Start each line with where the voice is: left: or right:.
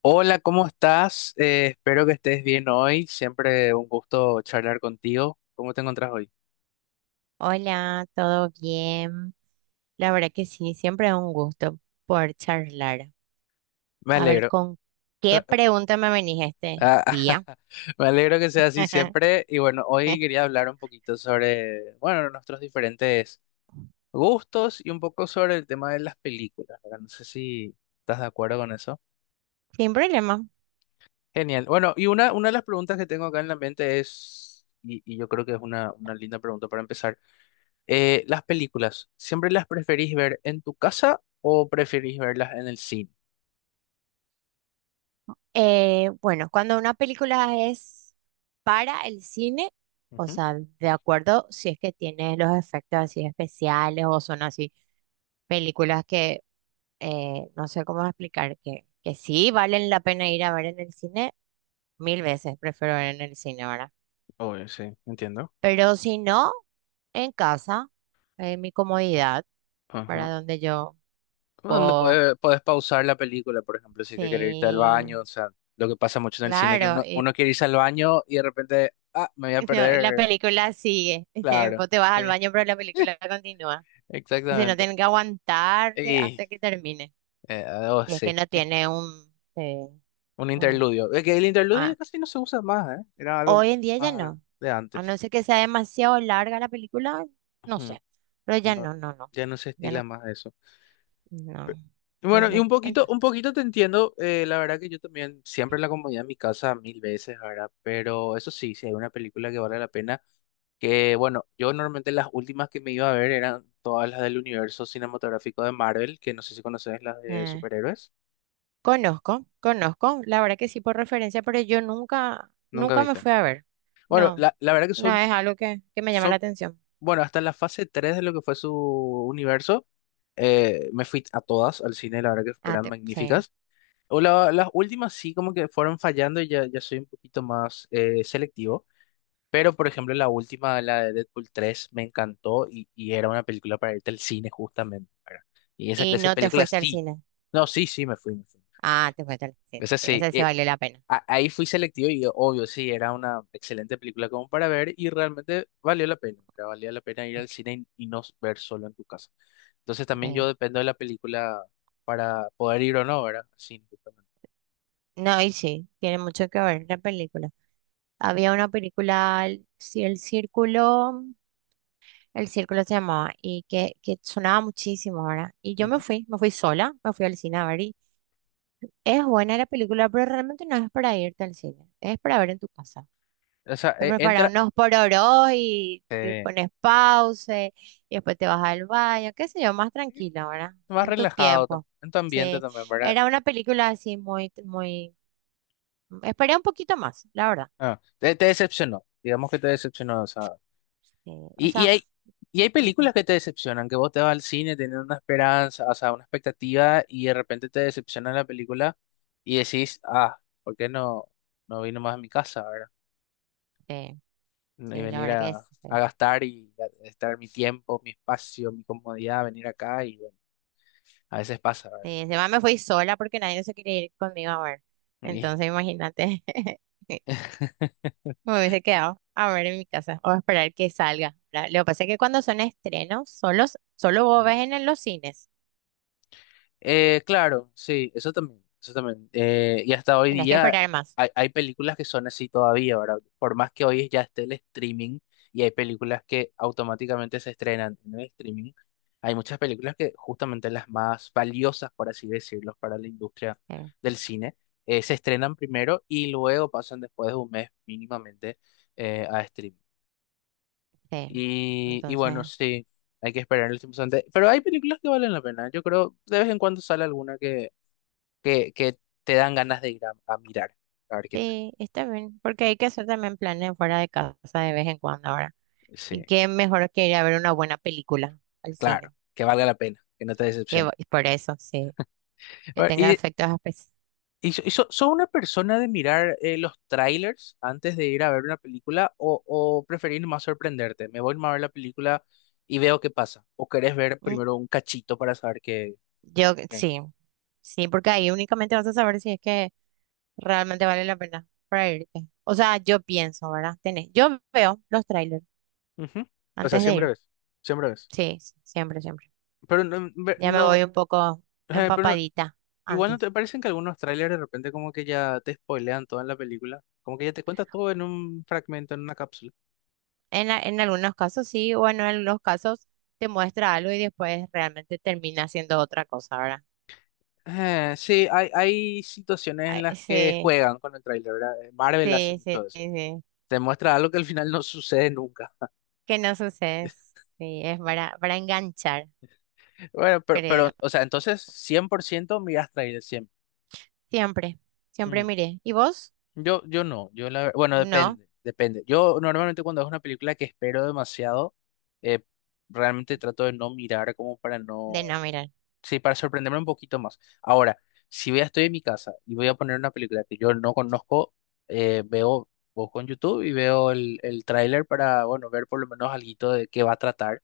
left: Hola, ¿cómo estás? Espero que estés bien hoy. Siempre un gusto charlar contigo. ¿Cómo te encuentras hoy?
right: Hola, ¿todo bien? La verdad que sí, siempre es un gusto poder charlar.
left: Me
right: A ver,
left: alegro.
right: ¿con qué
left: Eh, eh,
right: pregunta me venís este
left: Ah,
right: día?
left: me alegro que sea así siempre. Y bueno, hoy quería hablar un poquito sobre, bueno, nuestros diferentes gustos y un poco sobre el tema de las películas, ¿verdad? No sé si estás de acuerdo con eso.
right: Sin problema.
left: Genial. Bueno, y una de las preguntas que tengo acá en la mente es, y yo creo que es una linda pregunta para empezar. Las películas, ¿siempre las preferís ver en tu casa o preferís verlas en el cine?
right: Bueno, cuando una película es para el cine, o
left: Ujú.
right: sea, de acuerdo, si es que tiene los efectos así especiales o son así películas que no sé cómo explicar, que sí valen la pena ir a ver en el cine, mil veces prefiero ver en el cine, ¿verdad?
left: Obvio, sí, entiendo.
right: Pero si no, en casa, en mi comodidad,
left: Ajá.
right: para donde yo
left: Donde
right: puedo.
left: puedes pausar la película, por ejemplo, si es que quieres irte al
right: Sí,
left: baño. O sea, lo que pasa mucho en el cine que
right: claro.
left: uno, uno quiere irse al baño y de repente, ah, me voy a
right: No, la
left: perder.
right: película sigue.
left: Claro,
right: Vos te vas al
left: sí,
right: baño, pero la película continúa. O sea, no
left: exactamente.
right: tienen que aguantarte
left: Y,
right: hasta que termine.
left: oh,
right: Y es que
left: sí,
right: no tiene un, eh,
left: un
right: un-
left: interludio. Es que el interludio ya
right: ah,
left: casi no se usa más, ¿eh? Era algo
right: hoy en día ya
left: más
right: no.
left: de
right: A
left: antes.
right: no ser que sea demasiado larga la película, no
left: Ujú.
right: sé. Pero ya
left: No,
right: no.
left: ya no se
right: Ya
left: estila
right: no,
left: más eso.
right: no.
left: Bueno, y
right: Entonces,
left: un poquito te entiendo. La verdad que yo también siempre la comodidad a mi casa mil veces, ¿verdad? Pero eso sí, si hay una película que vale la pena, que bueno, yo normalmente las últimas que me iba a ver eran todas las del universo cinematográfico de Marvel, que no sé si conoces las de superhéroes,
right: conozco, conozco, la verdad que sí por referencia, pero yo nunca,
left: nunca
right: nunca me
left: viste.
right: fui a ver.
left: Bueno,
right: No,
left: la verdad que
right: no es algo que me llama la
left: son,
right: atención.
left: bueno, hasta la fase 3 de lo que fue su universo. Me fui a todas al cine, la verdad que
right: Ah,
left: eran
right: te- sí.
left: magníficas. O las últimas sí como que fueron fallando y ya soy un poquito más selectivo. Pero, por ejemplo, la última, la de Deadpool 3 me encantó, y era una película para irte al cine justamente, ¿verdad? Y esa
right: ¿Y
left: clase de
right: no te
left: películas
right: fuiste al
left: sí.
right: cine?
left: No, sí, sí, me fui, me fui.
right: Ah, te fuiste al cine.
left: Esa
right: Sí,
left: sí.
right: esa sí valió la pena.
left: Ahí fui selectivo y obvio, sí, era una excelente película como para ver y realmente valió la pena, ¿verdad? Valía la pena ir al cine y no ver solo en tu casa. Entonces también yo
right: Sí.
left: dependo de la película para poder ir o no, ¿verdad? Al cine, justamente.
right: No, y sí, tiene mucho que ver la película. Había una película, sí, El Círculo, El Círculo se llamaba, y que sonaba muchísimo ahora. Y yo me fui sola, me fui al cine a ver. Y es buena la película, pero realmente no es para irte al cine, es para ver en tu casa.
left: O sea,
right: Te preparas
left: entra
right: unos pororos y te
left: eh,
right: pones pause y después te vas al baño, qué sé yo, más tranquila, ¿verdad?
left: más
right: En tu
left: relajado
right: tiempo.
left: en tu ambiente
right: Sí,
left: también, ¿verdad?
right: era una película así muy, muy, esperé un poquito más, la verdad.
left: Ah, te decepcionó, digamos que te decepcionó, o sea.
right: Sí, o
left: Y, y
right: sea,
left: hay, y hay
right: mm,
left: películas que te decepcionan, que vos te vas al cine teniendo una esperanza, o sea, una expectativa, y de repente te decepciona la película y decís, ah, ¿por qué no vino más a mi casa?, ¿verdad?
right: sí,
left: Y
right: sí, la
left: venir
right: verdad que
left: a,
right: es. Sí,
left: a gastar y a estar mi tiempo, mi espacio, mi comodidad, venir acá y bueno, a veces pasa,
right: sí,
left: ¿verdad?
right: encima me fui sola porque nadie se quería ir conmigo a ver.
left: Y-
right: Entonces, imagínate, me hubiese quedado a ver en mi casa o a esperar que salga, ¿verdad? Lo que pasa es que cuando son estrenos, solo vos ves en los cines.
left: Claro, sí, eso también, eso también. Y hasta hoy
right: Tienes que
left: día
right: esperar más.
left: hay películas que son así todavía, ¿verdad? Por más que hoy ya esté el streaming y hay películas que automáticamente se estrenan en el streaming, hay muchas películas que justamente las más valiosas, por así decirlo, para la industria
right: eh,
left: del cine, se estrenan primero y luego pasan después de un mes mínimamente a streaming.
right: sí.
left: Y bueno,
right: Entonces,
left: sí, hay que esperar el tiempo suficiente. Pero hay películas que valen la pena. Yo creo, de vez en cuando sale alguna que te dan ganas de ir a mirar, a ver qué tal.
right: sí, está bien, porque hay que hacer también planes fuera de casa de vez en cuando ahora.
left: Sí.
right: Y qué mejor que ir a ver una buena película al
left: Claro,
right: cine.
left: que valga la pena, que no te decepcione.
right: Y por eso, sí, que
left: A
right: tenga efectos especiales.
left: y so- ¿Sos una persona de mirar los trailers antes de ir a ver una película o preferís más sorprenderte? Me voy nomás a ver la película y veo qué pasa. ¿O querés ver primero un cachito para saber qué?
right: Yo,
left: qué hay?
right: sí, sí, porque ahí únicamente vas a saber si es que realmente vale la pena para irte. O sea, yo pienso, ¿verdad? Tenés, yo veo los trailers
left: Ujú. O sea,
right: antes de
left: siempre
right: ir.
left: ves, siempre ves.
right: Sí, sí, siempre, siempre.
left: Pero no,
right: Ya me voy
left: no,
right: un poco
left: pero no,
right: empapadita
left: igual no
right: antes.
left: te parecen que algunos trailers de repente como que ya te spoilean toda la película, como que ya te cuentas todo en un fragmento, en una cápsula.
right: En algunos casos sí, o en algunos casos te muestra algo y después realmente termina siendo otra cosa, ¿verdad?
left: Sí, hay situaciones en las
right: Ay,
left: que
right: sí,
left: juegan con el trailer, ¿verdad? Marvel hace
right: sí,
left: mucho
right: sí,
left: de eso.
right: sí, sí.
left: Te muestra algo que al final no sucede nunca.
right: Que no sucede. Sí, es para enganchar,
left: Bueno, pero,
right: creo.
left: pero o sea, entonces 100% miras trailer siempre.
right: Siempre, siempre
left: Mm.
right: miré. ¿Y vos?
left: Yo no, bueno,
right: No,
left: depende, depende. Yo normalmente cuando es una película que espero demasiado, eh, realmente trato de no mirar como para
right: de
left: no.
right: no mirar.
left: Sí, para sorprenderme un poquito más. Ahora, si voy a estoy en mi casa y voy a poner una película que yo no conozco, eh, veo, busco en YouTube y veo el tráiler para, bueno, ver por lo menos alguito de qué va a tratar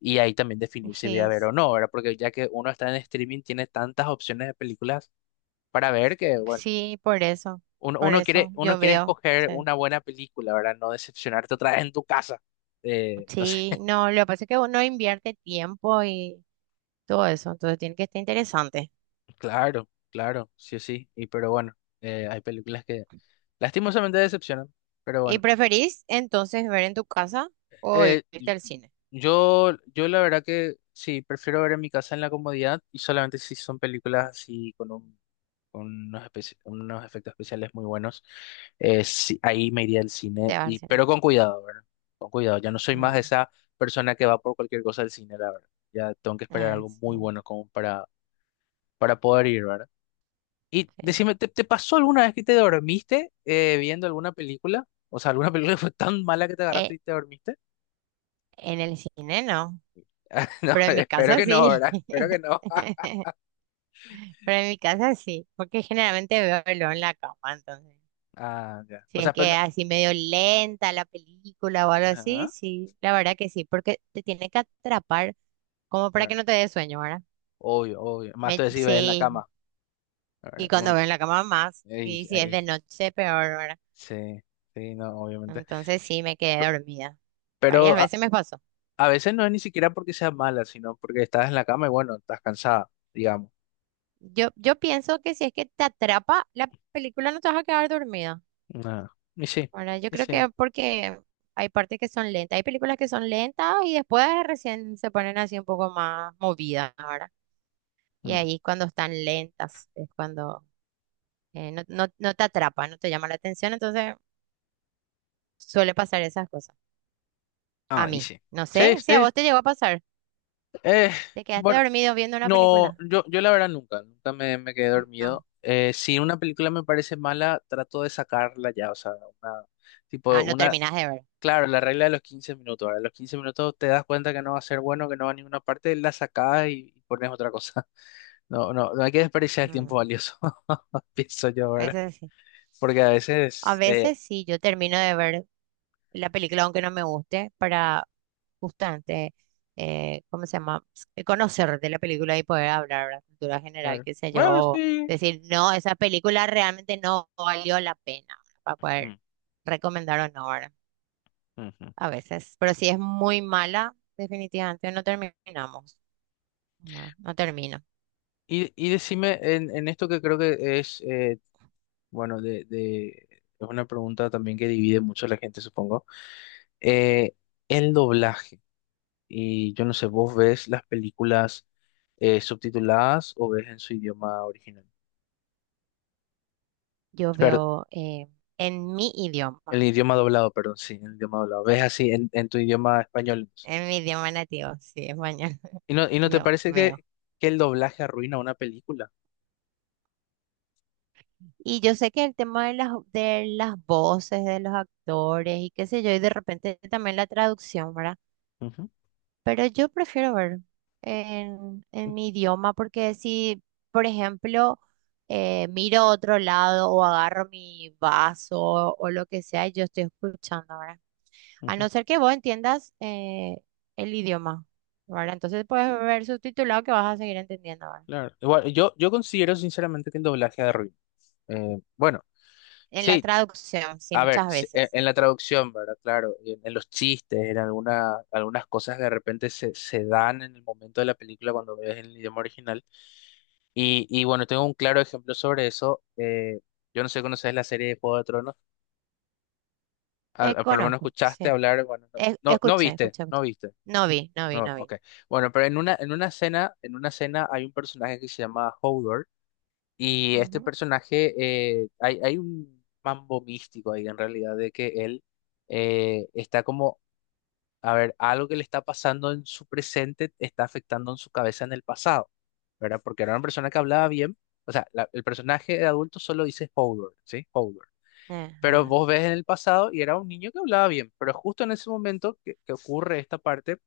left: y ahí también definir si voy
right: Sí,
left: a ver
right: s-
left: o no, ¿verdad? Porque ya que uno está en streaming, tiene tantas opciones de películas para ver que, bueno,
right: sí,
left: uno,
right: por
left: uno quiere,
right: eso
left: uno
right: yo
left: quiere
right: veo.
left: escoger
right: Sí,
left: una buena película, ¿verdad? No decepcionarte otra vez en tu casa. No sé,
right: sí, no, lo que pasa es que uno invierte tiempo y todo eso, entonces tiene que estar interesante.
left: claro, claro, sí o sí. Y pero bueno, hay películas que lastimosamente decepcionan, pero
right: ¿Y
left: bueno.
right: preferís entonces ver en tu casa o
left: Eh,
right: irte al cine?
left: yo la verdad que sí, prefiero ver en mi casa en la comodidad y solamente si son películas así con con unos efectos especiales muy buenos. Sí, ahí me iría al
right: Te
left: cine,
right: vas al cine.
left: pero con cuidado, ¿verdad? Con cuidado, ya no soy más
right: Ujú.
left: esa persona que va por cualquier cosa al cine, la verdad. Ya tengo que esperar
right: Ah,
left: algo muy
right: sí,
left: bueno como para poder ir, ¿verdad? Y
right: sí.
left: decime, ¿te pasó alguna vez que te dormiste viendo alguna película? O sea, ¿alguna película que fue tan mala que te
right: Eh,
left: agarraste y te dormiste?
right: en el cine no,
left: No,
right: pero en mi
left: espero
right: casa
left: que no,
right: sí.
left: ¿verdad? Espero que no.
right: Pero en mi casa sí, porque generalmente veo verlo en la cama, entonces.
left: Ah, ya.
right: Si
left: O
right: es
left: sea, pero
right: que
left: no.
right: así medio lenta la película o algo así,
left: Ajá,
right: sí, la verdad que sí, porque te tiene que atrapar como para que
left: claro.
right: no te dé sueño, ¿verdad?
left: Obvio, obvio. Más te si ves en la
right: Sí,
left: cama. Ahora,
right: y cuando veo en la cama más,
left: ey,
right: y si es de
left: ahí.
right: noche, peor, ¿verdad?
left: Sí, sí, no, obviamente.
right: Entonces sí, me quedé dormida. Varias
left: Pero a,
right: veces me pasó.
left: a veces no es ni siquiera porque sea mala, sino porque estás en la cama y bueno, estás cansada, digamos.
right: Yo pienso que si es que te atrapa la película no te vas a quedar dormida.
left: Ah, y sí,
right: Ahora, yo
left: y
right: creo
left: sí.
right: que porque hay partes que son lentas. Hay películas que son lentas y después recién se ponen así un poco más movidas. Ahora, y
left: Mm.
right: ahí cuando están lentas es cuando no te atrapa, no te llama la atención. Entonces suele pasar esas cosas. A
left: Ah, y
right: mí.
left: sí.
right: No sé
left: Sí,
right: si a
left: sí.
right: vos te llegó a pasar.
left: Eh,
right: ¿Te quedaste
left: bueno.
right: dormido viendo una
left: No,
right: película?
left: yo la verdad nunca, nunca me quedé
right: No.
left: dormido. Si una película me parece mala, trato de sacarla ya, o sea, una, tipo,
right: Ah, no
left: una,
right: terminás de ver.
left: claro, la regla de los 15 minutos. Ahora los 15 minutos te das cuenta que no va a ser bueno, que no va a ninguna parte, la sacás y pones otra cosa. No, no, no hay que desperdiciar el tiempo
right: Mm,
left: valioso, pienso yo, ¿verdad?
right: Eso sí.
left: Porque a
right: A
left: veces,
right: veces sí, yo termino de ver la película, aunque no me guste, para justamente, ¿cómo se llama? Conocer de la película y poder hablar de la cultura general,
left: claro,
right: qué sé yo,
left: bueno,
right: o
left: sí.
right: decir, no, esa película realmente no valió la pena, ¿verdad? Para poder
left: Mm,
right: recomendar o no, ¿verdad?
left: ujú.
right: A veces, pero si es muy mala, definitivamente no terminamos, ¿verdad? No termino.
left: Y decime, en, esto que creo que es bueno, es una pregunta también que divide mucho a la gente, supongo. Eh, el doblaje, y yo no sé, ¿vos ves las películas subtituladas o ves en su idioma original?
right: Yo
left: Perdón,
right: veo en mi
left: el
right: idioma,
left: idioma doblado, perdón, sí, el idioma doblado. ¿Ves así en, tu idioma español, entonces?
right: en mi idioma nativo, sí, español,
left: ¿Y no te
right: yo
left: parece
right: veo.
left: que el doblaje arruina una película?
right: Y yo sé que el tema de las voces de los actores y qué sé yo, y de repente también la traducción, ¿verdad?
left: Ujú,
right: Pero yo prefiero ver en mi idioma porque si, por ejemplo, miro a otro lado o agarro mi vaso o lo que sea, y yo estoy escuchando, ¿verdad? A
left: ujú,
right: no ser que vos entiendas el idioma, ¿verdad? Entonces puedes ver subtitulado que vas a seguir entendiendo, ¿verdad?
left: claro. Igual, yo considero sinceramente que el doblaje arruina. Bueno.
right: En la
left: Sí,
right: traducción, sí,
left: a ver,
right: muchas veces.
left: en la traducción, ¿verdad? Claro, en, los chistes, en algunas cosas que de repente se dan en el momento de la película cuando ves el idioma original. Y bueno, tengo un claro ejemplo sobre eso. Yo no sé, ¿conoces la serie de Juego de Tronos? Por lo menos
right: Conozco, sí.
left: escuchaste hablar, bueno, no, no, no
right: Escucha,
left: viste,
right: escucha,
left: no
right: escucha.
left: viste.
right: No vi, no vi,
left: No,
right: no vi.
left: ok. Bueno, pero en una escena hay un personaje que se llama Hodor y este
right: Ujú.
left: personaje, hay un mambo místico ahí en realidad de que él está como. A ver, algo que le está pasando en su presente está afectando en su cabeza en el pasado, ¿verdad? Porque era una persona que hablaba bien, o sea, el personaje de adulto solo dice Hodor, ¿sí? Hodor. Pero
right: Ajá,
left: vos ves en el pasado y era un niño que hablaba bien, pero justo en ese momento que ocurre esta parte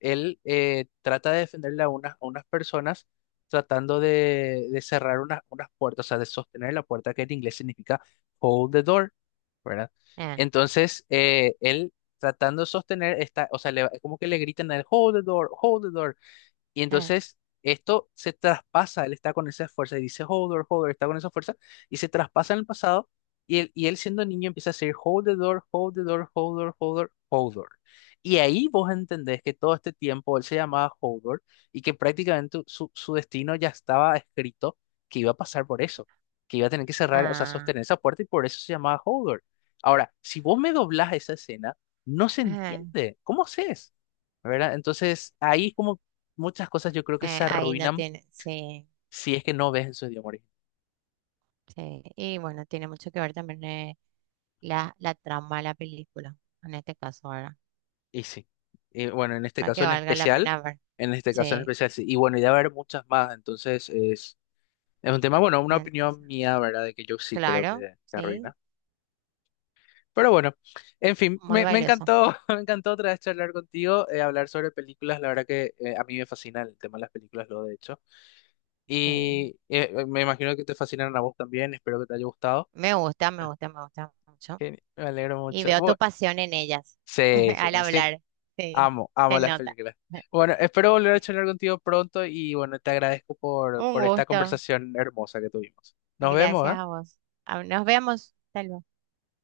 left: él trata de defenderle a unas personas, tratando de cerrar unas puertas, o sea, de sostener la puerta, que en inglés significa "hold the door", ¿verdad?
right: eh,
left: Entonces, él tratando de sostener esta, o sea, como que le gritan a él, "hold the door, hold the door". Y
right: eh,
left: entonces esto se traspasa, él está con esa fuerza y dice "Hold the door, hold the door", está con esa fuerza y se traspasa en el pasado, y él siendo niño empieza a decir "Hold the door, hold the door, hold the door, hold the door, hold the door". Y ahí vos entendés que todo este tiempo él se llamaba "hold the door" y que prácticamente su destino ya estaba escrito, que iba a pasar por eso, que iba a tener que cerrar, o sea,
right: ah,
left: sostener esa puerta, y por eso se llamaba "hold the door". Ahora, si vos me doblás esa escena, no se
right: ajá.
left: entiende. ¿Cómo haces, ¿verdad? Entonces, ahí es como muchas cosas yo creo que se
right: Ahí no
left: arruinan
right: tiene, sí,
left: si es que no ves esos idioma original.
right: sí. Y bueno, tiene mucho que ver también la, la trama de la película, en este caso ahora,
left: Y sí. Y bueno, en este
right: para
left: caso
right: que
left: en
right: valga la
left: especial,
right: pena ver.
left: en este caso en
right: Sí,
left: especial sí. Y bueno, y debe haber muchas más. Entonces es un tema, bueno, una
right: en-
left: opinión mía, ¿verdad? De que yo sí creo que
right: claro,
left: se
right: sí,
left: arruina. Pero bueno, en fin,
right: muy
left: me
right: valioso.
left: encantó, me encantó otra vez charlar contigo, hablar sobre películas. La verdad que a mí me fascina el tema de las películas, lo de hecho.
right: Sí.
left: Y me imagino que te fascinaron a vos también. Espero que te haya gustado.
right: Me gusta, me gusta, me gusta mucho.
left: Me alegro
right: Y
left: mucho.
right: veo tu pasión en ellas
left: Sí, sí,
right: al
left: sin.
right: hablar. Sí,
left: Amo,
right: se
left: amo las
right: nota.
left: películas. Bueno, espero volver a
right: Sí.
left: charlar contigo pronto y bueno, te agradezco por,
right: Un
left: por esta
right: gusto.
left: conversación hermosa que tuvimos. Nos vemos,
right: Gracias
left: ¿eh?
right: a vos. Ah, nos vemos. Hasta luego.